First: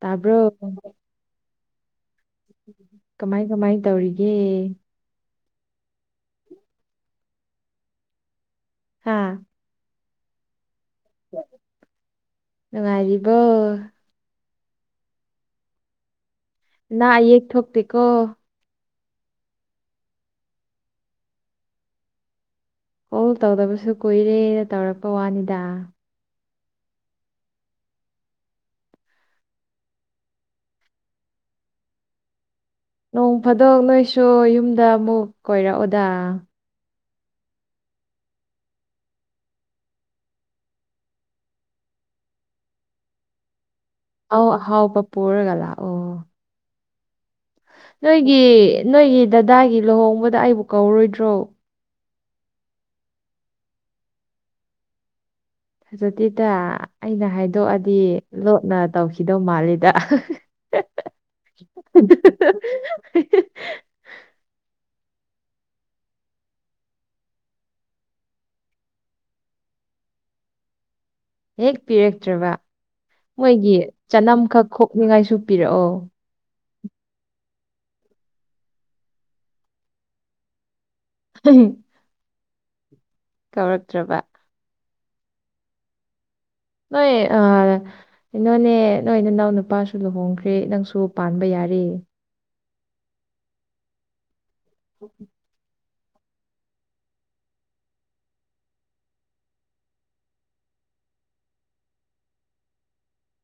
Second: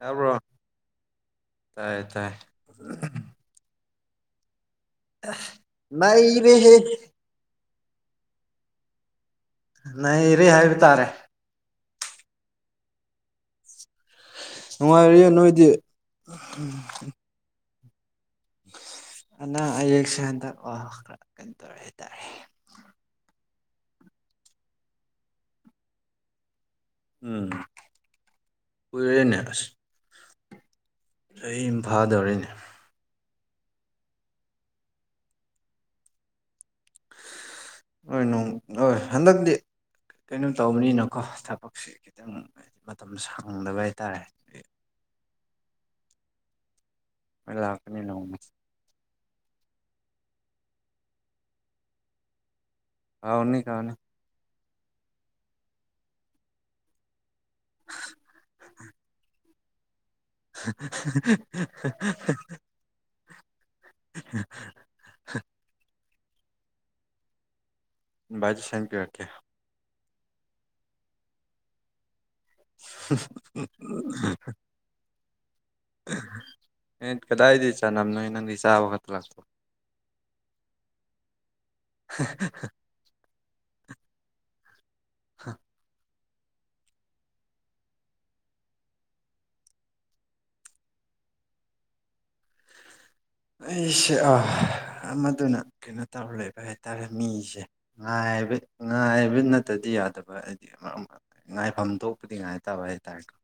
ꯇꯥꯕꯔꯣ ꯇꯥꯏꯌꯦ ꯇꯥꯏꯌꯦ ꯀꯃꯥꯏ ꯀꯃꯥꯏ ꯇꯧꯔꯤꯒꯦ ꯅꯩꯔꯦꯍꯦ ꯍꯥꯥ ꯅꯩꯔꯦ ꯍꯥꯏꯕ ꯇꯥꯔꯦ ꯅꯨꯡꯉꯥꯏꯔꯤꯕꯣ ꯅꯨꯡꯉꯥꯏꯔꯤꯌꯦ ꯅꯣꯏꯗꯤ ꯑꯩ ꯌꯦꯛ ꯊꯣꯛꯇꯦ ꯀꯣ ꯑꯅꯥ ꯑꯌꯦꯛꯁꯦ ꯍꯟꯗꯛ ꯋꯥ ꯀꯩꯅ ꯇꯧꯔꯦ ꯍꯥꯏꯇꯥꯔꯦ ꯀꯣꯜ ꯇꯧꯗꯕꯁꯨ ꯀꯨꯏꯔꯦꯅ ꯇꯧꯔꯛꯄ ꯋꯥꯅꯤꯗ ꯎꯝ ꯀꯨꯏꯔꯦꯅꯦ ꯑꯁ ꯆꯍꯤ ꯑꯃ ꯐꯥꯗꯧꯔꯤꯅꯦ ꯅꯣꯡ ꯐꯥꯗꯣꯛ ꯅꯣꯏꯁꯨ ꯌꯨꯝꯗ ꯑꯃꯨꯛ ꯀꯣꯏꯔꯛꯎꯗ ꯍꯣꯏ ꯅꯣꯡ ꯍꯣꯏ ꯍꯟꯗꯛꯇꯤ ꯀꯩꯅꯣ ꯇꯧꯕꯅꯤꯅꯀꯣ ꯊꯕꯛꯁꯤ ꯈꯤꯇꯪ ꯃꯇꯝ ꯁꯪꯗꯕꯩ ꯑꯧ ꯑꯍꯥꯎꯕ ꯄꯨꯔꯒ ꯂꯥꯛꯑꯣ ꯂꯥꯛ ꯅꯣꯏꯒꯤ ꯅꯣꯏꯒꯤ ꯗꯗꯥꯒꯤ ꯂꯨꯍꯣꯡꯕꯗ ꯑꯩꯕꯨ ꯀꯧꯔꯣꯏꯗ꯭ꯔꯣ ꯀꯥꯎꯅꯤ ꯀꯥꯎꯅꯤ ꯑꯗꯨꯗꯤꯗ ꯑꯩꯅ ꯍꯥꯏꯗꯣꯛꯑꯗꯤ ꯂꯣꯠꯅ ꯇꯧꯈꯤꯗꯧ ꯃꯥꯜꯂꯤꯗ [unintelligible] ꯏꯟꯚꯥꯏꯠꯇꯤꯁꯟ ꯄꯤꯔꯛꯀꯦ ꯍꯦꯛ ꯄꯤꯔꯛꯇ꯭ꯔꯕ ꯃꯣꯏꯒꯤ ꯆꯅꯝꯈꯛ ꯈꯣꯛꯅꯤꯡꯉꯥꯏꯁꯨ ꯄꯤꯔꯛꯑꯣ ꯑꯦ ꯀꯗꯥꯏꯗꯩ ꯆꯅꯝꯅꯣ ꯅꯪꯗꯤ ꯆꯥꯕꯈꯠꯇ ꯂꯥꯛ [unintelligible] [unintelligible] ꯀꯧꯔꯛꯇ꯭ꯔꯕ ꯍꯥ ꯅꯣꯏ ꯑ ꯀꯩꯅꯣꯅꯦ ꯅꯣꯏ ꯅꯅꯥꯎ ꯅꯨꯄꯥꯁꯨ ꯂꯨꯍꯣꯡꯈ꯭ꯔꯦ ꯅꯪꯁꯨ ꯄꯥꯟꯕ ꯌꯥꯔꯦ ꯑꯩꯁꯦ ꯑ ꯑꯃꯗꯨꯅ ꯀꯩꯅꯣ ꯇꯧꯔ ꯂꯩꯕ ꯍꯥꯏꯇꯥꯔꯦ ꯃꯤꯁꯦ ꯉꯥꯏ ꯍꯥꯏꯕ ꯉꯥꯏ ꯍꯥꯏꯕ ꯅꯠꯇꯗꯤ ꯌꯥꯗꯕ ꯍꯥꯏꯗꯤ ꯑꯃ ꯉꯥꯏꯐꯝ ꯊꯣꯛꯄꯗꯤ ꯉꯥꯏꯇꯕ ꯍꯥꯏꯇꯥꯔꯦꯀꯣ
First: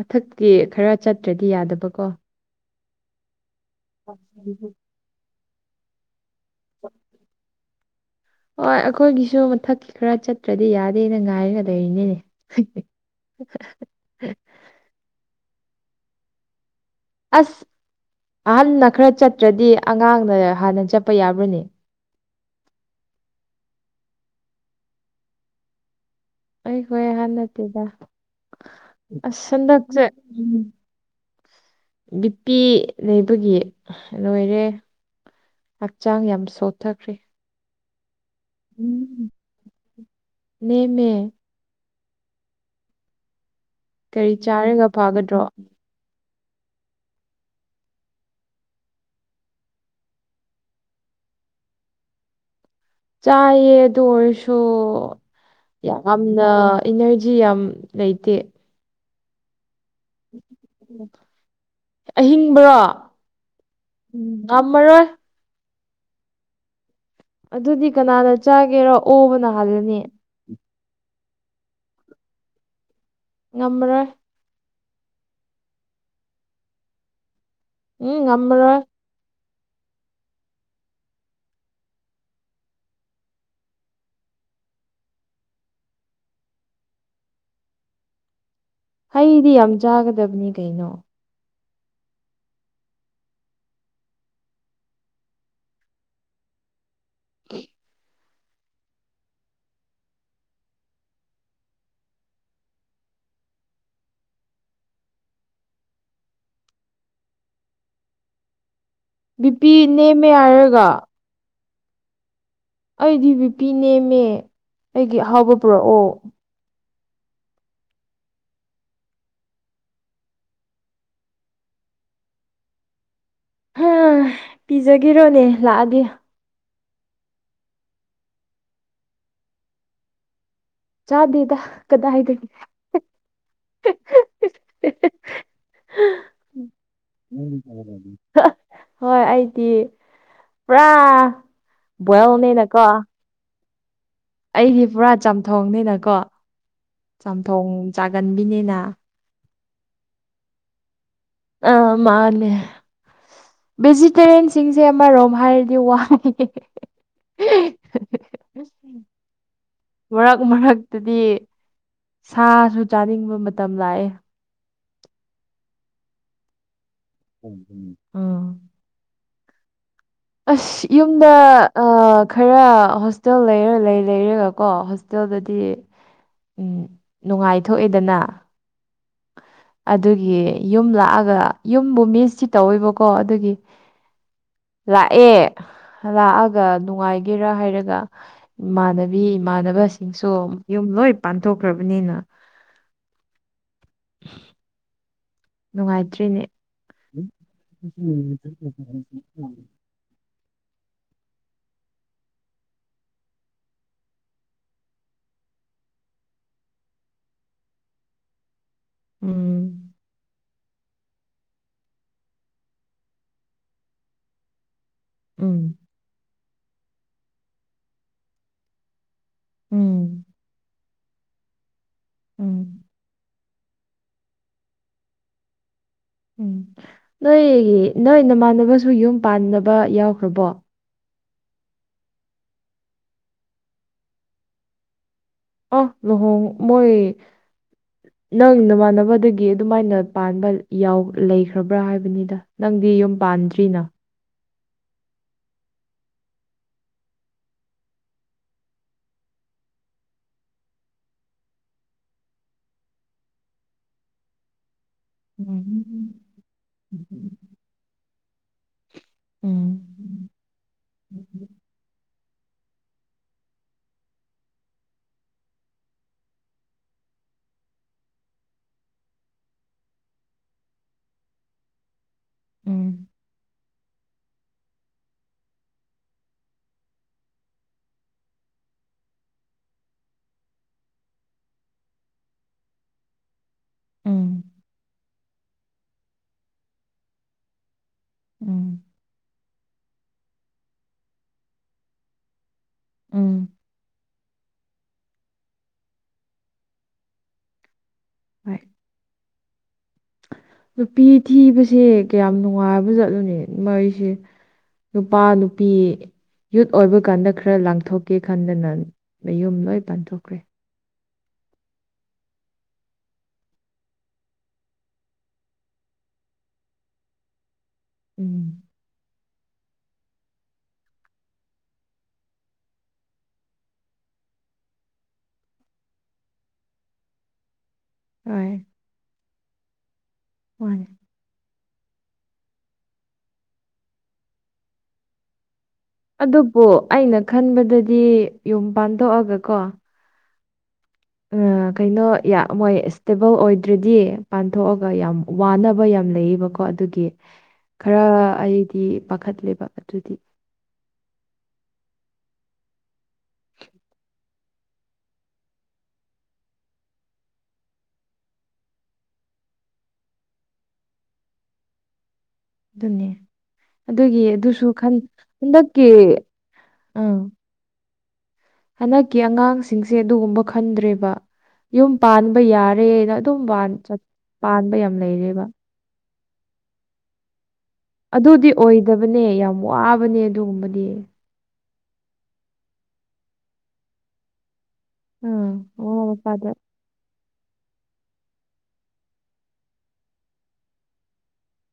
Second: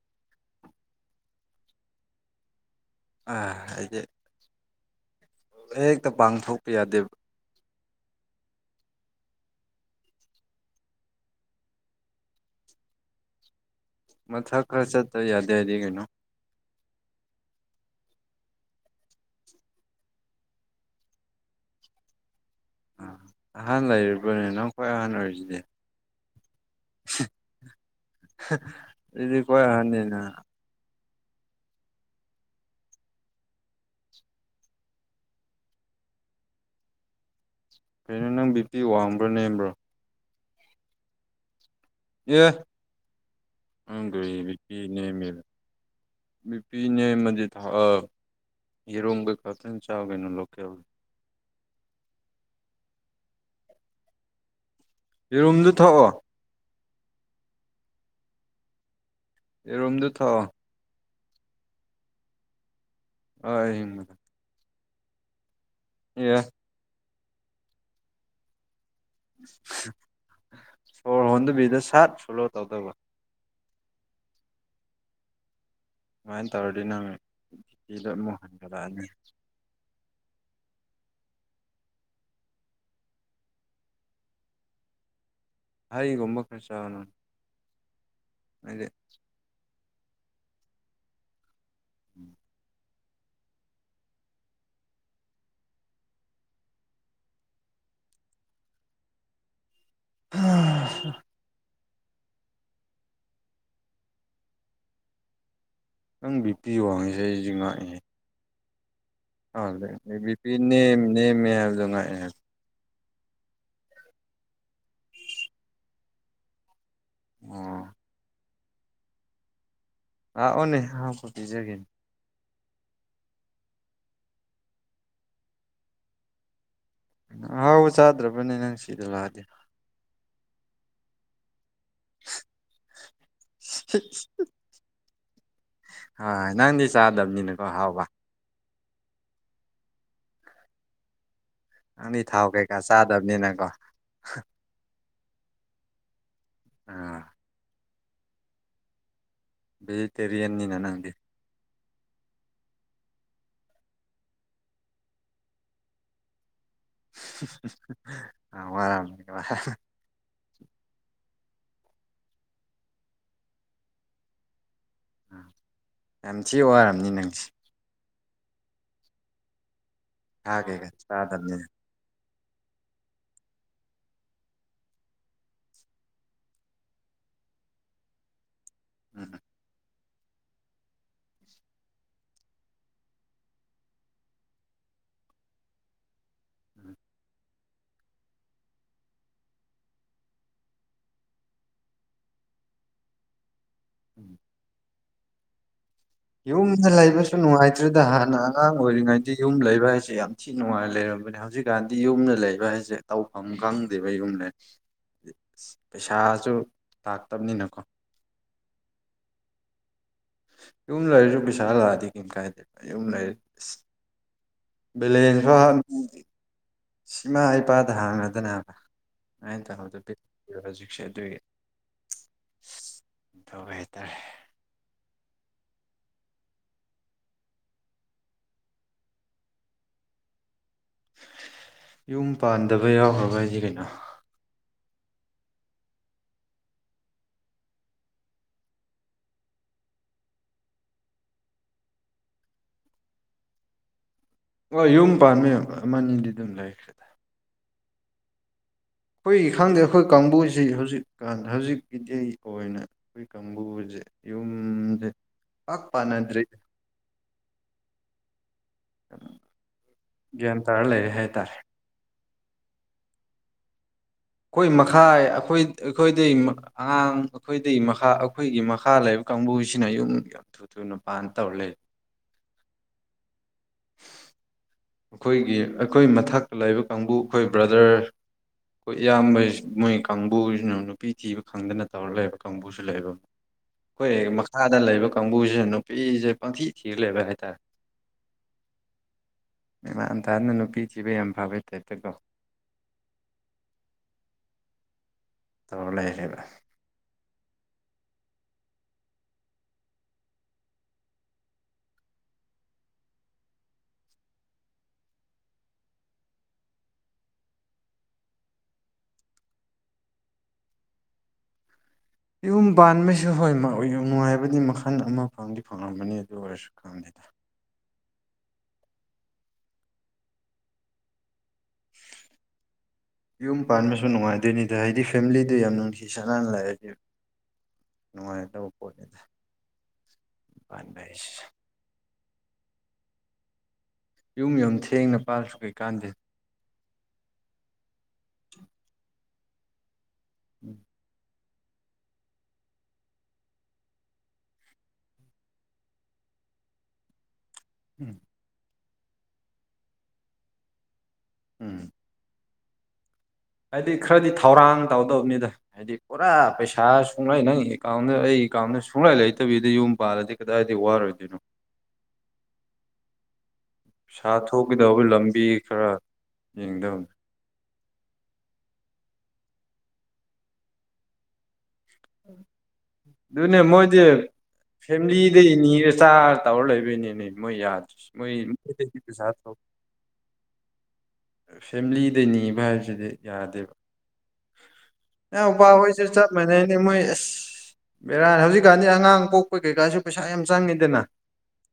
ꯃꯊꯛꯀꯤ ꯈꯔ ꯆꯠꯇ꯭ꯔꯗꯤ ꯌꯥꯗꯕꯀꯣ ꯑ ꯍꯥꯏꯗꯤ [inaudible] ꯍꯦꯛꯇ ꯄꯥꯡꯊꯣꯛꯄ ꯌꯥꯗꯦꯕ ꯍꯣꯏ ꯑꯩꯈꯣꯏꯒꯤꯁꯨ ꯃꯊꯛꯀꯤ ꯈꯔ ꯆꯠꯇ꯭ꯔꯗꯤ ꯌꯥꯗꯦꯅ ꯉꯥꯏꯔꯒ ꯂꯩꯔꯤꯅꯤꯅꯦ [inaudible] ꯃꯊꯛ ꯈꯔ ꯆꯠꯇ ꯌꯥꯗꯦ ꯍꯥꯏꯗꯤ ꯀꯩꯅꯣ ꯑꯁ ꯑꯍꯜ ꯈꯔ ꯆꯠꯇ꯭ꯔꯗꯤ ꯑꯉꯥꯡꯅ ꯍꯥꯟꯅ ꯆꯠꯄ ꯌꯥꯕ꯭ꯔꯅꯦ ꯑ ꯑꯍꯥꯟ ꯂꯩꯔꯤꯕꯅꯦ ꯅꯪ ꯈ꯭ꯋꯥꯏ ꯑꯍꯥꯟ ꯑꯣꯏꯔꯤꯁꯤꯗꯤ ꯑꯩ ꯈ꯭ꯋꯥꯏ ꯑꯍꯟ ꯅꯠꯇꯦꯗ ꯑꯗꯨꯗꯤ ꯑꯁ ꯈ꯭ꯋꯥꯏ ꯁꯟꯗꯛꯁꯦ ꯑꯍꯟꯅꯤꯅ ꯕꯤꯄꯤ ꯂꯩꯕꯒꯤ ꯂꯣꯏꯔꯦ ꯍꯛꯆꯥꯡ ꯌꯥꯝ ꯁꯣꯛꯊꯈ꯭ꯔꯦ ꯀꯩꯅꯣ ꯅꯪ ꯕꯤꯄꯤ ꯋꯥꯡꯕ꯭ꯔꯣ ꯅꯦꯝꯕ꯭ꯔꯣ ꯅꯦꯃꯦ ꯌꯦ ꯀꯔꯤ ꯆꯥꯔꯒ ꯐꯥꯒꯗ꯭ꯔꯣ ꯅꯨꯄꯤꯅꯦ ꯑꯃꯗꯤ ꯌꯦꯔꯣꯡ ꯀꯩ ꯈꯥꯛꯇꯪ ꯆꯥꯒꯩꯅꯣ ꯂꯣꯀꯦꯜ ꯆꯥꯏꯌꯦ ꯑꯗꯨ ꯑꯣꯏꯔꯁꯨ ꯌꯦꯔꯨꯝꯗꯨ ꯊꯛꯑꯣ ꯌꯥꯝ ꯅ ꯏꯅꯔꯖꯤ ꯌꯥꯝ ꯂꯩꯇꯦ ꯑꯦꯔꯣꯝꯗ ꯑꯍꯤꯡꯕꯔꯣ ꯍꯣꯏ ꯉꯝꯃꯔꯣꯏ ꯌꯦ ꯑꯗꯨꯗꯤ ꯀꯅꯥꯅ ꯆꯥꯒꯦꯔ ꯑꯣꯕꯅ ꯍꯥꯜꯂꯅꯤ ꯁꯣꯔ ꯍꯣꯟꯗꯕꯤꯗ ꯁꯠ ꯐꯣꯂꯣ ꯇꯧꯗꯧꯕ ꯉꯝꯃꯔꯣꯏ ꯑꯗꯨꯨꯃꯥꯏꯅ ꯇꯧꯔꯗꯤ ꯅꯪ ꯆꯤꯇꯤꯗ ꯎꯝ ꯑꯃꯨꯛ ꯉꯝꯃꯔꯣꯏ ꯍꯟꯒꯠꯂꯛꯑꯅꯤ ꯍꯒꯨꯝꯝꯕ ꯈꯔꯁꯒꯅ ꯑꯗꯨꯗꯦ ꯃꯤꯗꯤ ꯌꯥꯝ ꯆꯥꯒꯗꯕꯅꯤ ꯀꯩꯅꯣ ꯎꯝ [unintelligible] ꯎꯝ ꯅꯪ ꯕꯤ ꯄꯤ ꯋꯥꯡꯉꯤꯁꯦ ꯑꯩꯁꯤ ꯉꯥꯛꯏꯉꯦ ꯕꯤ ꯄꯤ ꯅꯦꯝꯃꯦ ꯑꯕꯤꯄꯤ ꯍꯥꯏꯔꯒ ꯅꯦꯝ ꯅꯦꯝ ꯍꯥꯏꯕꯗꯣ ꯉꯛꯑꯦ꯫ ꯑꯩꯗꯤ ꯕꯤꯄꯤ ꯅꯦꯝꯃꯦ ꯑꯩꯒꯤ ꯑꯍꯥꯎꯕ ꯄꯨꯔꯛꯑꯣ ꯑꯣ ꯑ ꯑꯣꯅꯦ ꯍ ꯀꯣꯄꯤꯤꯖꯒꯅꯤ ꯍꯥ ꯄꯤꯖꯒꯤꯔꯣꯅꯦ ꯂꯥꯛꯑꯗꯤ ꯑꯍꯥꯎꯕ ꯆꯥꯗ꯭ꯔꯕꯅꯦ ꯅꯪ ꯁꯤꯗ ꯂꯥꯛꯑꯗꯤ ꯆꯥꯗꯦꯗ ꯀꯗꯥꯏꯗꯣꯏ ꯑ ꯅꯪꯗꯤ ꯆꯥꯗꯕꯅꯤꯅꯒꯣ ꯍꯥꯎꯕ ꯍꯣꯏ ꯑꯩꯗꯤ ꯄꯨꯔꯥ ꯅꯪꯗꯤ ꯊꯥꯎ ꯀꯩꯀꯥ ꯕꯣꯏꯜꯅꯦꯅꯀꯣ ꯆꯥꯗꯕꯅꯤꯅ ꯀꯣ ꯑꯩꯗꯤ ꯄꯨꯔꯥ ꯆꯥꯝꯊꯣꯡꯅꯤꯅꯀꯣ [inaudible] ꯆꯥꯝꯊꯣꯡ ꯆꯥꯒꯟꯕꯤꯅꯤꯅ ꯚꯦꯖꯤꯇꯦꯔꯤꯌꯥꯟꯅꯤꯅ ꯅꯪꯗꯤ ꯑ ꯃꯥꯟꯅꯦ ꯚꯦꯖꯤꯇꯦꯔꯤꯌꯟꯁꯤꯡꯁꯦ ꯑꯃꯔꯣꯝ ꯍꯥꯏꯔꯗꯤ ꯋꯥ [unintelligible] ꯑ ꯋꯥꯔꯝ [unintelligible] ꯃꯔꯛ ꯃꯔꯛꯇꯗꯤ ꯁꯥꯁꯨ ꯆꯥꯅꯤꯡꯕ ꯃꯇꯝ ꯂꯥꯛꯑꯦ ꯑꯥ ꯌꯥꯝ ꯊꯤ ꯋꯥꯔꯕꯅꯤ ꯅꯪ [unintelligible] ꯁꯥ ꯑꯁ ꯀꯩꯀꯥ ꯌꯨꯝꯗ ꯆꯥꯗꯕꯅꯤꯅ ꯑꯥ ꯈꯔ ꯍꯣꯁꯇꯦꯜ ꯂꯩꯔ ꯂꯩ ꯂꯩꯔꯦꯒꯀꯣ ꯍꯣꯁꯇꯦꯜꯗꯗꯤ ꯎꯝ ꯅꯨꯡꯉꯥꯏꯊꯣꯛꯑꯦꯗꯅ ꯎꯝ ꯑꯗꯨꯒꯤ ꯌꯨꯝ ꯂꯥꯛꯑꯒ ꯌꯨꯝꯕꯨ ꯃꯤꯁꯇꯤ ꯇꯧꯋꯦꯕꯀꯣ ꯑꯗꯨꯒꯤ ꯂꯥꯛꯑꯦ ꯂꯥꯛꯑꯒ ꯎꯝ ꯅꯨꯡꯉꯥꯏꯒꯦ ꯍꯥꯏꯔ ꯍꯥꯏꯔꯒ ꯏꯃꯥꯟꯅꯕꯤ ꯏꯃꯥꯟꯅꯕꯁꯤꯡꯁꯨ ꯌꯨꯝ ꯂꯣꯏ ꯄꯥꯟꯊꯣꯛꯈ꯭ꯔꯕꯅꯤꯅ ꯎꯝ [inaudible] ꯅꯨꯡꯉꯥꯏꯇ꯭ꯔꯤ ꯌꯨꯝꯗ ꯂꯩꯕꯁꯨ ꯅꯨꯡꯉꯥꯏꯇ꯭ꯔꯦꯗ ꯍꯥꯟꯅ ꯑꯉꯥꯡ ꯑꯣꯏꯔꯤꯉꯩꯗꯤ ꯌꯨꯝ ꯂꯩꯕ ꯍꯥꯏꯁꯦ ꯌꯥꯝ ꯊꯤ ꯅꯨꯡꯉꯥꯏ ꯂꯩꯔꯝꯕꯅꯦ ꯍꯧꯖꯤꯛꯀꯥꯟꯗꯤ ꯌꯨꯝꯗ ꯂꯩꯕ ꯍꯥꯏꯁꯦ ꯇꯧꯐꯝ ꯈꯪꯗꯦꯕ ꯌꯨꯝꯗ ꯑ ꯄꯩꯁꯥꯁꯨ ꯂꯥꯛꯇꯕꯅꯤꯅꯀꯣ ꯎꯝ ꯌꯨꯝ ꯂꯩꯔꯁꯨ ꯄꯩꯁꯥ ꯂꯥꯛꯑꯗꯤ ꯀꯩꯝ ꯀꯥꯏꯗꯦꯕ ꯌꯨꯝ ꯂꯩꯔ ꯑꯁ ꯎꯝ ꯕꯦꯂꯦꯟꯐꯥꯎ ꯏꯃꯥ ꯏꯄꯥꯗ ꯍꯥꯡꯉꯗꯅꯕ ꯑꯩꯅ ꯇꯗ ꯎꯝ [inaudible] ꯍꯧꯖꯤꯛꯁꯦ ꯑꯗꯨꯒꯤ ꯎꯝ ꯇꯧꯋꯦ ꯍꯥꯏꯇꯔꯦ ꯎꯝ ꯅꯣꯏ ꯅꯣꯏ ꯅꯃꯥꯟꯅꯕꯁꯨ ꯌꯨꯝ ꯄꯥꯟꯅꯕ ꯌꯥꯎꯈ꯭ꯔꯕꯣ ꯌꯨꯝ ꯄꯥꯟꯗꯕ ꯌꯥꯎꯈ꯭ꯔꯕ ꯍꯥꯏꯗꯤ ꯀꯩꯅꯣ ꯑꯣ ꯂꯨꯍꯣꯡ ꯃꯣꯏ ꯅꯪ ꯅꯃꯥꯟꯅꯕꯗꯒꯤ ꯑꯗꯨꯃꯥꯏꯅ ꯄꯥꯟꯕ ꯌꯥꯎ ꯂꯩꯈ꯭ꯔꯕ꯭ꯔꯥ ꯍꯥꯏꯕꯅꯤꯗ ꯅꯪꯗꯤ ꯌꯨꯝ ꯄꯥꯟꯗ꯭ꯔꯤꯅ ꯍꯣꯏ ꯌꯨꯝ ꯄꯥꯟꯕꯥ ꯌꯥꯝ ꯑꯃ ꯅꯤꯗꯤ ꯑꯗꯨꯝ ꯂꯩꯈ꯭ꯔꯦꯗ ꯈꯣꯏꯒꯤ ꯈꯪꯗꯦ ꯈꯣꯏ ꯀꯥꯡꯕꯨꯁꯤ ꯍꯧꯖꯤꯛꯀꯥꯟ ꯍꯧꯖꯤꯛꯀꯤꯗꯤ ꯑꯣꯏꯅ ꯑꯩꯈꯣꯏ ꯀꯥꯡꯕꯨꯁꯦ ꯌꯨꯝꯁꯦ ꯄꯥꯛ ꯄꯥꯟꯅꯗ꯭ꯔꯤ [inaudible] [inaudible] ꯎꯝ ꯒ꯭ꯌꯥꯟ ꯇꯥꯔ ꯂꯩꯔꯦ ꯍꯥꯏꯇꯥꯔꯦ ꯈꯣꯏ ꯃꯈꯥꯏ ꯑꯩꯈꯣꯏ ꯑꯩꯈꯣꯏꯗꯩꯩ ꯑꯉꯥꯡ ꯑꯩꯈꯣꯏꯗꯩꯩ ꯃꯈꯥ ꯑꯩꯈꯣꯏꯒꯤ ꯃꯈꯥ ꯂꯩꯕ ꯀꯥꯡꯕꯨꯁꯤꯅ ꯌꯨꯝ ꯊꯨ ꯊꯨꯅ ꯄꯥꯟ ꯇꯧ ꯂꯩꯔꯦ ꯎꯝ ꯑꯈꯣꯏꯒꯤ ꯑꯩꯈꯣꯏ ꯃꯊꯛꯇ ꯂꯩꯕ ꯀꯥꯡꯕꯨ ꯈꯣꯏ ꯕ꯭ꯔꯗꯔ ꯈꯣꯏ ꯏꯌꯥꯝꯕꯩ ꯃꯣꯏ ꯀꯥꯡꯕꯨꯁꯤꯅ ꯅꯨꯄꯤ ꯊꯤꯕ ꯈꯪꯗꯅ ꯇꯧꯔ ꯂꯩꯕ ꯀꯥꯡꯕꯨ ꯕꯨꯁꯨ ꯂꯩꯕ ꯈꯣꯏ ꯎꯝ ꯃꯈꯥꯗ ꯂꯩꯕ ꯀꯥꯡꯕꯨꯁꯤꯅ ꯅꯨꯄꯤꯁꯦ ꯄꯪꯊꯤ ꯊꯤꯔ ꯂꯩꯕ ꯍꯥꯏꯇꯥꯔꯦ ꯎꯝ ꯃꯥꯟꯇꯥꯅ ꯅꯨꯄꯤ ꯊꯤꯕ ꯌꯥꯝ ꯐꯕꯩ ꯇꯥꯏꯞꯇꯀꯣ ꯎꯝ ꯇꯧꯔ ꯂꯩꯔꯦꯕ ꯍꯣꯏ ꯅꯨꯄꯤ ꯊꯤꯕꯁꯦ ꯀꯌꯥꯝ ꯅꯨꯡꯉꯥꯏꯕ ꯖꯠꯅꯣꯅꯦ ꯃꯩꯁꯦ ꯅꯨꯄꯥ ꯅꯨꯄꯤ ꯌꯨꯠ ꯑꯣꯏꯕ ꯀꯥꯟꯗ ꯈꯔ ꯂꯥꯡꯊꯣꯛꯀꯦ ꯈꯟꯗꯅ ꯃꯌꯨꯝ ꯂꯣꯏ ꯄꯥꯟꯊꯣꯛꯈ꯭ꯔꯦ ꯌꯨꯝ ꯄꯥꯟꯕꯩꯁꯨ ꯍꯣꯏ ꯅꯨꯡꯉꯥꯏꯕꯗꯤ ꯃꯈꯜ ꯑꯃ ꯐꯪꯗꯤ ꯐꯪꯉꯝꯕꯅꯤ ꯑꯗꯨ ꯑꯣꯏꯔ ꯝ ꯎꯝ [inaudible] ꯌꯨꯝ ꯄꯥꯟꯕꯁꯨ ꯅꯨꯡꯉꯥꯏꯗꯣꯏꯅꯤꯗ ꯍꯥꯏꯗꯤ ꯐꯦꯃꯤꯂꯤꯗꯨꯣ ꯌꯥꯝ ꯅꯨꯡꯁꯤ ꯆꯥꯟꯅꯅ ꯂꯩꯔꯗꯤ ꯍꯣꯏ ꯅꯨꯡꯉꯥꯏꯈ꯭ꯔꯕ ꯄꯣꯠꯅꯤꯗ ꯃꯥꯅꯦ ꯄꯥꯟꯕ ꯍꯥꯏꯁꯤꯁꯨ ꯌꯨꯝ ꯌꯥꯝ ꯊꯦꯡꯅ ꯄꯥꯜꯁꯨ ꯀꯩꯀꯥꯟꯗꯦ ꯑꯗꯨꯕꯨ ꯑꯩꯅ ꯈꯟꯕꯗꯗꯤ ꯌꯨꯝ ꯄꯥꯟꯗꯣꯛꯑꯒ ꯀꯣ ꯎꯝ ꯀꯩꯅꯣ ꯃꯣꯏ ꯏꯁꯇꯦꯕꯜ ꯑꯣꯏꯗ꯭ꯔꯗꯤ ꯄꯥꯟꯊꯣꯛꯑꯒ ꯌꯥꯝ ꯋꯥꯅꯕ ꯌꯥꯝ ꯂꯩꯌꯦꯕꯀꯣ ꯑꯗꯨꯒꯤ ꯈꯔ ꯎꯝ ꯑꯩꯗꯤ ꯄꯥꯈꯠꯂꯦꯕ ꯑꯗꯨꯗꯤ ꯎꯝ ꯍꯥꯏꯗꯤ ꯈꯔꯗꯤ ꯊꯧꯔꯥꯡ ꯇꯧꯗꯕꯅꯤꯗ ꯍꯥꯏꯗꯤ ꯄꯨꯔꯥ ꯄꯩꯁꯥ ꯁꯨꯡꯂꯩ ꯅꯪ ꯑꯦꯀꯥꯎꯟꯗ ꯑꯩ ꯑꯦꯀꯥꯎꯟꯗ ꯁꯨꯡꯂꯩ ꯂꯩꯇꯕꯤꯗ ꯌꯨꯝ ꯄꯥꯔꯗꯤ ꯀꯗꯥꯏꯗꯤ ꯋꯥꯔꯣꯏꯗꯣꯏꯅꯣ ꯑꯗꯨꯅꯦ ꯑꯗꯨꯒꯤ ꯄꯩꯁꯥ ꯑꯗꯨꯁꯨ ꯊꯣꯛꯀꯗꯧꯕ ꯂꯝꯕꯤ ꯍꯟꯗꯛꯀꯤ ꯈꯔ ꯌꯦꯡꯗꯕꯅꯤ ꯑꯪ ꯍꯟꯗꯛꯀꯤ ꯑꯉꯥꯡꯁꯤꯡꯁꯦ ꯑꯗꯨꯒꯨꯝꯕ ꯈꯟꯗ꯭ꯔꯦꯕ ꯌꯨꯝ ꯄꯥꯟꯕ ꯌꯥꯔꯦꯅ ꯑꯗꯨꯝ ꯑꯗꯨꯅꯦ ꯄꯥꯟꯕ ꯌꯥꯝ ꯂꯩꯔꯦꯕ ꯃꯤꯔꯁꯥ ꯇꯧꯔ ꯂꯩꯕꯩꯅꯤꯅꯦ ꯃꯣꯏ ꯌꯥꯗꯦ ꯑꯗꯨꯗꯤ ꯑꯣꯏꯗꯕꯅꯦ ꯌꯥꯝ ꯋꯥꯕꯅꯦ ꯑꯗꯨꯒꯨꯝꯕꯗꯤ ꯐꯦꯃꯤꯂꯤꯗ ꯅꯤꯕ ꯍꯥꯏꯕꯁꯤꯗꯤ ꯌꯥꯗꯦꯕ ꯑ ꯑꯥ ꯎ ꯄ ꯃꯃꯥ ꯍꯣꯏꯁꯨ ꯆꯞ ꯃꯄꯥꯗ ꯃꯥꯟꯅꯩꯅꯦ ꯃꯣꯏ ꯑꯁ ꯕꯦꯔꯥ ꯍꯧꯖꯤꯛꯀꯥꯟꯗꯤ ꯑꯉꯥꯡ ꯄꯣꯛꯄ ꯀꯩꯀꯥꯁꯨ ꯄꯩꯁꯥ ꯌꯥꯝ ꯆꯪꯉꯤꯗꯅ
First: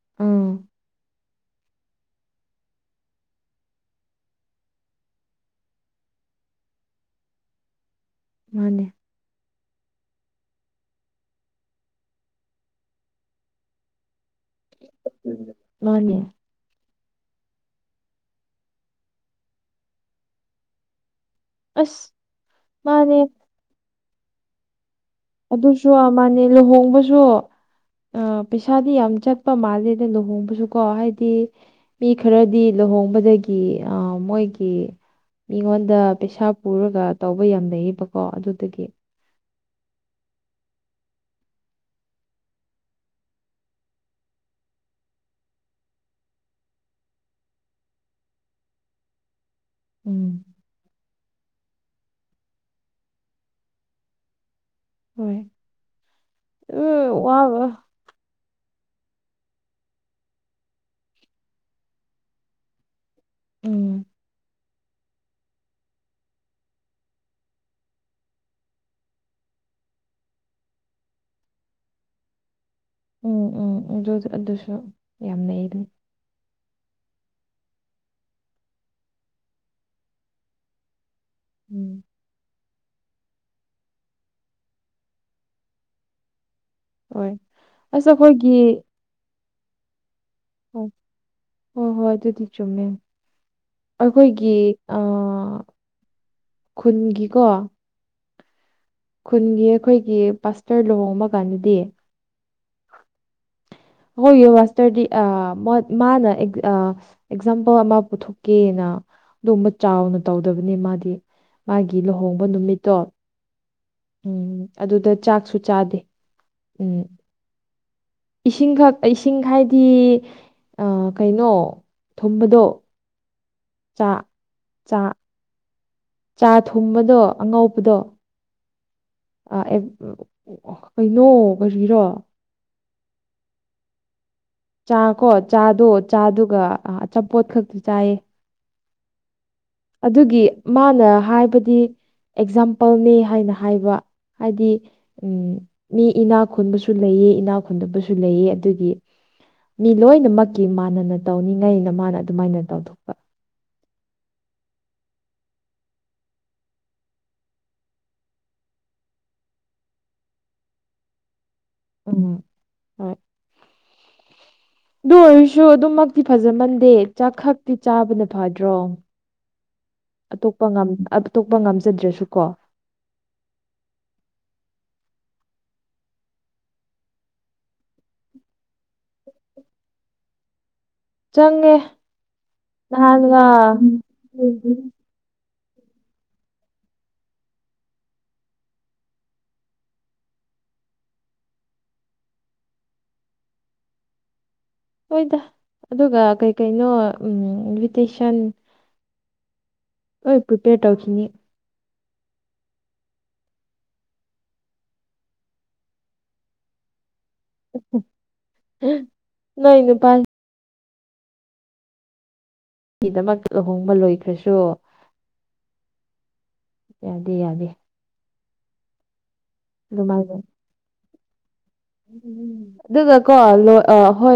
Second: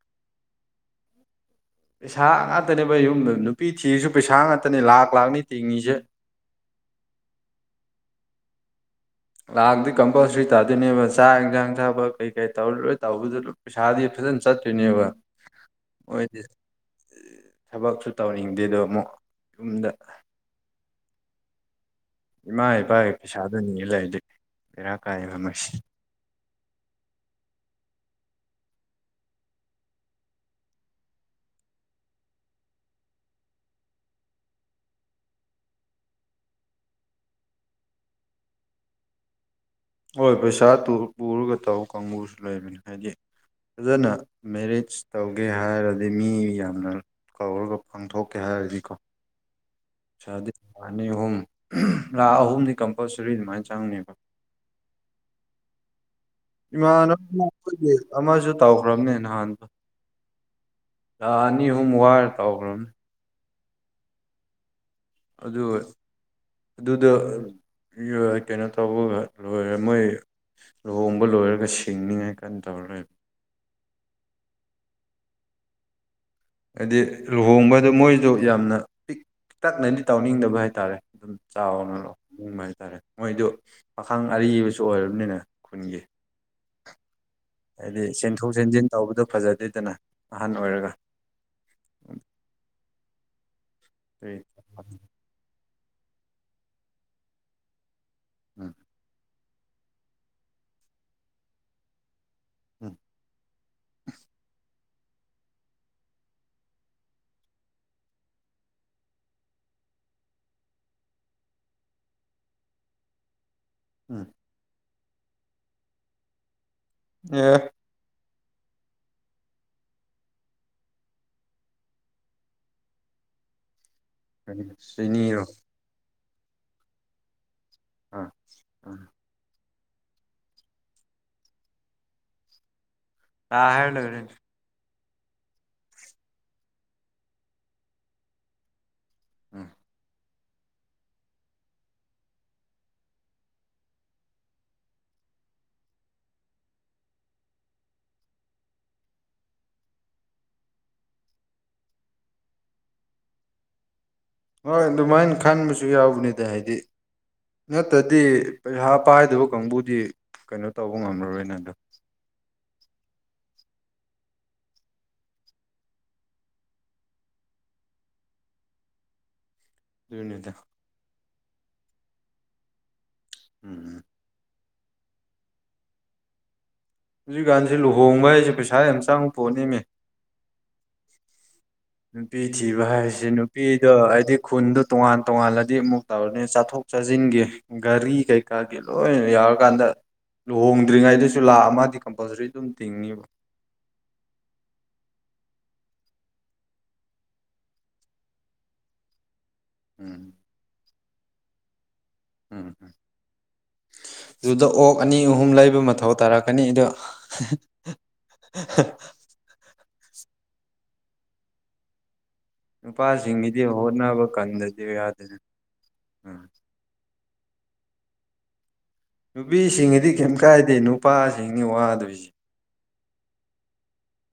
ꯎꯝ ꯫ ꯄꯩꯁꯥ ꯉꯥꯛꯇꯅꯦꯕ ꯌꯨꯝꯗ ꯅꯨꯄꯤ ꯊꯤꯔꯁꯨ ꯄꯩꯁꯥ ꯉꯥꯛꯇꯅꯦ ꯂꯥꯛ ꯂꯥꯛꯅꯤ ꯇꯤꯡꯉꯤꯁꯦ ꯃꯥꯅꯦ ꯂꯥꯛꯗꯤ ꯀꯝꯄꯜꯁꯔꯤ ꯇꯥꯗꯣꯏꯅꯦꯕ ꯆꯥꯛ ꯌꯦꯟꯁꯥꯡ ꯊꯥꯕ ꯀꯩ ꯀꯩ ꯇꯧꯔꯔꯣꯏ ꯇꯧꯕꯗꯨ ꯄꯩꯁꯥꯗꯤ ꯐꯖꯅ ꯆꯠꯇ꯭ꯣꯏꯅꯦꯕ ꯃꯥꯅꯦ ꯃꯣꯏꯗꯤ ꯊꯕꯛꯁꯨ ꯇꯧꯅꯤꯡꯗꯦꯗꯣ ꯑꯃꯨꯛ ꯌꯨꯝꯗ ꯑꯁ ꯏꯃꯥ ꯏꯄꯥꯒꯤ ꯃꯥꯅꯦ ꯄꯩꯁꯥꯗꯨꯅꯤꯉ ꯂꯩꯗꯤꯦ ꯕꯦꯔꯥ ꯀꯥꯏꯕ ꯑꯗꯨꯁꯨ ꯃꯥꯅꯦ ꯂꯨꯍꯣꯡꯕꯁꯨ ꯑ ꯄꯩꯁꯥꯗꯤ ꯌꯥꯝ ꯆꯠꯄ ꯃꯥꯜꯂꯦꯗ ꯂꯨꯍꯣꯡꯕꯁꯨ ꯀꯣ ꯍꯥꯏꯗꯤ ꯃꯤ ꯈꯔꯗꯤ ꯂꯨꯍꯣꯡꯕꯗꯒꯤ ꯑ ꯃꯣꯏꯒꯤ ꯃꯤꯉꯣꯟꯗ ꯄꯩꯁꯥ ꯄꯨꯔꯒ ꯇꯧꯕ ꯌꯥꯝ ꯂꯩꯩꯌꯦꯕꯀꯣ ꯑꯗꯨꯗꯒꯤ ꯍꯣꯏ ꯄꯩꯁꯥ ꯄꯨꯔꯒ ꯇꯧ ꯀꯥꯡꯕꯨꯁꯨ ꯂꯩꯕꯅꯤ ꯍꯥꯏꯗꯤ ꯐꯖꯅ ꯃꯦꯔꯤꯖ ꯇꯧꯒꯦ ꯍꯥꯏꯔꯗꯤ ꯃꯤ ꯌꯥꯝꯅ ꯀꯧꯔꯒ ꯄꯥꯡꯊꯣꯛꯀꯦ ꯍꯥꯏꯔꯗꯤꯀꯣ ꯎꯝ ꯗꯤ ꯂ ꯑꯅꯤ ꯑꯍꯨꯝ ꯂꯥꯛ ꯑꯍꯨꯝꯗꯤ ꯀꯝꯄꯜꯁꯔꯤ ꯑꯗꯨꯃꯥꯏꯅ ꯆꯪꯅꯦꯕ ꯍꯣꯏ ꯏ ꯎꯝ ꯋꯥꯕ ꯑꯃꯁꯨ ꯇꯧꯈ꯭ꯔꯕꯅꯦ ꯅꯍꯥꯟꯗ ꯊꯥ ꯑꯅꯤ ꯑꯍꯨꯝ ꯋꯥꯏꯔ ꯇꯧꯈ꯭ꯔꯕꯅꯦ ꯎꯝ ꯑꯗꯨ ꯑꯗꯨꯗꯣ ꯀꯩꯅꯣ ꯇꯧꯕ ꯂꯣꯏꯔꯦ ꯃꯣꯏ ꯂꯨꯍꯣꯡꯕ ꯂꯣꯏꯔꯒ ꯁꯤꯡꯅꯤꯡꯉꯥꯏ ꯀꯟꯅ ꯇꯧꯔ ꯂꯩꯣꯏꯕ ꯎꯝ ꯎꯝ ꯑꯗꯨ ꯑꯗꯨꯁꯨ ꯌꯥꯝꯅꯩ ꯑꯗꯨꯝ ꯍꯥꯏꯗꯤ ꯂꯨꯍꯣꯡꯕꯗꯣ ꯃꯣꯏꯁꯨ ꯌꯥꯝꯅ ꯄꯤꯛꯇꯛꯅꯗꯤ ꯇꯥꯎꯅꯤꯡꯗꯕ ꯍꯥꯏꯇꯥꯔꯦ ꯑꯗꯨꯝ ꯆꯥꯎꯅ ꯎꯝ ꯂꯣ ꯍꯪꯕ ꯍꯥꯏꯇꯥꯔꯦ ꯃꯣꯏꯗꯨ ꯄꯥꯈꯪ ꯑꯔꯤꯕꯁꯨ ꯑꯣꯏꯔꯕꯅꯤꯅꯦ ꯈꯨꯟꯒꯤ ꯍꯣꯏ ꯍꯥꯏꯗꯤ ꯑꯁ ꯆꯦꯟꯊꯣꯛ ꯑꯩꯈꯣꯏꯒꯤ ꯆꯦꯟꯁꯤꯟ ꯇꯧꯕꯗꯣ ꯐꯖꯗꯦꯗꯅ ꯑꯍꯟ ꯍꯣꯏ ꯑꯣꯏꯔꯒ ꯍꯣꯏ ꯍꯣꯏ ꯎꯝ ꯑꯗꯨꯗꯤ ꯆꯨꯝꯃꯦ ꯑꯩꯈꯣꯏꯒꯤ ꯑ ꯈꯨꯟꯒꯤꯀꯣ ꯎꯝ ꯈꯨꯟꯒꯤ ꯑꯩꯈꯣꯏꯒꯤ ꯄꯥꯁꯇꯔ ꯂꯨꯍꯣꯡꯕ ꯀꯥꯟꯗꯗꯤ ꯎꯝ ꯍꯌꯦꯕꯁ ꯏꯁꯇꯔꯗꯤ ꯑ ꯃꯥꯅ ꯑꯦꯛꯖꯥꯝꯄꯜ ꯑꯃ ꯄꯨꯊꯣꯛꯀꯦꯅ ꯑꯗꯨꯒꯨꯝꯕ ꯆꯥꯎꯅ ꯇꯧꯗꯕꯅꯤ ꯃꯥꯗꯤ ꯃꯥꯒꯤ ꯂꯨꯍꯣꯡꯕ ꯅꯨꯃꯤꯠꯇꯣ ꯎꯝ ꯑꯗꯨꯗ ꯆꯥꯛꯁꯨ ꯆꯥꯗꯦ ꯎꯝ ꯌꯦ ꯏꯁꯤꯡꯈꯛ ꯏꯁꯤꯡ ꯍꯥꯏꯗꯤ ꯀꯩꯅꯣ ꯊꯨꯝꯕꯗꯣ ꯆꯥꯛ ꯁꯤꯅꯤꯔꯣ ꯆꯥ ꯊꯨꯝꯕꯗꯣ ꯑꯉꯧꯕꯗꯣ ꯎꯝ ꯎꯝ ꯀꯩꯅꯣ ꯀꯔꯤꯔꯣ ꯇꯥ ꯍꯥꯏꯦꯟ ꯆꯥꯀꯣ ꯆꯥꯗꯣ ꯆꯥꯗꯨꯒ ꯑꯆꯥꯄꯣꯠ ꯈꯛꯇꯤ ꯆꯥꯏꯌꯦ ꯎꯝ ꯑꯗꯨꯒꯤ ꯃꯥꯅ ꯍꯥꯏꯕꯗꯤ ꯑꯦꯛꯖꯥꯝꯄꯜꯅꯤ ꯍꯥꯏꯅ ꯍꯥꯏꯕ ꯍꯥꯏꯗꯤ ꯎꯝ ꯃꯤ ꯏꯅꯥ ꯈꯨꯣꯟꯕꯁꯨ ꯂꯩꯑ ꯏꯅꯥ ꯈꯨꯨꯟꯗꯕꯁꯨ ꯂꯩꯑ ꯑꯗꯨꯒꯤ ꯃꯤ ꯂꯣꯏꯅꯃꯛꯀꯤ ꯃꯥꯟꯅꯅ ꯇꯧꯅꯤꯡꯉꯩꯅ ꯃꯥꯅ ꯑꯗꯨꯃꯥꯏꯅ ꯇꯧꯊꯣꯛꯄ ꯍꯣꯏ ꯑꯗꯨꯃꯥꯏꯅ ꯈꯟꯕꯁꯨ ꯌꯥꯎꯕꯅꯤꯗ ꯍꯥꯏꯗꯤ ꯅꯠꯇꯗꯤ ꯄꯩꯁꯥ ꯄꯥꯏꯗꯕ ꯀꯥꯡꯕꯨꯗꯤ ꯀꯩꯅꯣ ꯇꯧꯕ ꯉꯝꯃꯔꯣꯏꯅ ꯑꯗꯣ ꯎꯝ ꯍꯣꯏ ꯑꯗꯨ ꯑꯣꯏꯔꯁꯨ ꯑꯗꯨꯝꯃꯛꯇꯤ ꯐꯖꯃꯟꯗꯦ ꯆꯥꯛ ꯈꯛꯇꯤ ꯆꯥꯕꯅ ꯐꯗ꯭ꯔꯣ ꯑꯗꯨꯅꯤꯗ ꯑꯇꯣꯞꯄ ꯑꯇꯣꯞꯄ ꯉꯝꯖꯗ꯭ꯔꯁꯨ ꯀꯣ ꯎꯝ ꯎꯝ ꯍꯧꯖꯤꯛꯀꯥꯟꯁꯤꯦ ꯂꯨꯍꯣꯡꯕ ꯍꯥꯏꯁꯦ ꯄꯩꯁꯥ ꯌꯥꯝ ꯆꯪꯕ ꯄꯣꯠꯅꯤꯃꯦ ꯆꯪꯦ ꯅꯨꯄꯤ ꯊꯤꯕ ꯍꯥꯏꯁꯦ ꯅꯨꯄꯤꯗꯣ ꯍꯥꯏꯗꯤ ꯈꯨꯟꯗꯣ ꯇꯣꯉꯥꯟ ꯇꯣꯉꯥꯟꯜꯂꯗꯤ ꯑꯃꯨꯛ ꯇꯧꯔꯅꯤ ꯆꯠꯊꯣꯛ ꯆꯠꯁꯤꯟꯒꯤ ꯒꯥꯔꯤ ꯀꯩꯀꯥꯒꯤ ꯂꯣꯏꯅ ꯌꯥꯎꯔꯀꯥꯟꯗ ꯂꯨꯍꯣꯡꯗ꯭ꯔꯤꯉꯩꯗꯨꯁꯨ ꯂꯥꯛꯑ ꯃꯥꯗꯤ ꯀꯝꯄꯜꯁꯔꯤ ꯑꯗꯨꯝ ꯇꯤꯡꯅꯤꯕ ꯍꯣꯏꯗ ꯑꯗꯨꯒ ꯀꯩ ꯀꯩꯅꯣ ꯏꯟꯚꯤꯇꯦꯁꯟ ꯎꯝ ꯍꯣꯏ ꯄ꯭ꯔꯤꯄꯦꯌꯔ ꯇꯧꯈꯤꯅꯤ ꯎꯝ ꯎꯝ ꯑꯗꯨꯗ ꯑꯣꯛ ꯑꯅꯤ ꯑꯍꯨꯝ ꯂꯩꯕ ꯃꯊꯧ ꯇꯥꯔꯛꯀꯅꯤ ꯑꯗꯨꯗ ꯅ ꯅꯨ ꯄ ꯅꯨꯄꯥꯒꯤꯗꯃꯛ ꯅꯨꯄꯥꯁꯤꯡꯒꯤꯗꯤ ꯂꯨꯍꯣꯡꯕ ꯍꯣꯠꯅꯕ ꯂꯣꯏꯈ꯭ꯔꯁꯨ ꯀꯟꯗꯗꯤ ꯌꯥꯗꯅ ꯎꯝ ꯌꯥꯗꯦ ꯌꯥꯗꯦ ꯅꯨꯄꯤꯁꯤꯡꯗꯤ ꯀꯩꯝ ꯑꯗꯨꯃꯥꯏꯅ ꯀꯥꯏꯗꯦ ꯅꯨꯄꯥꯁꯤꯡ ꯅꯤ ꯋꯥꯗꯣꯏꯁꯦ ꯑꯗꯨꯗ ꯀꯣ ꯂꯣꯏ ꯍꯣꯏ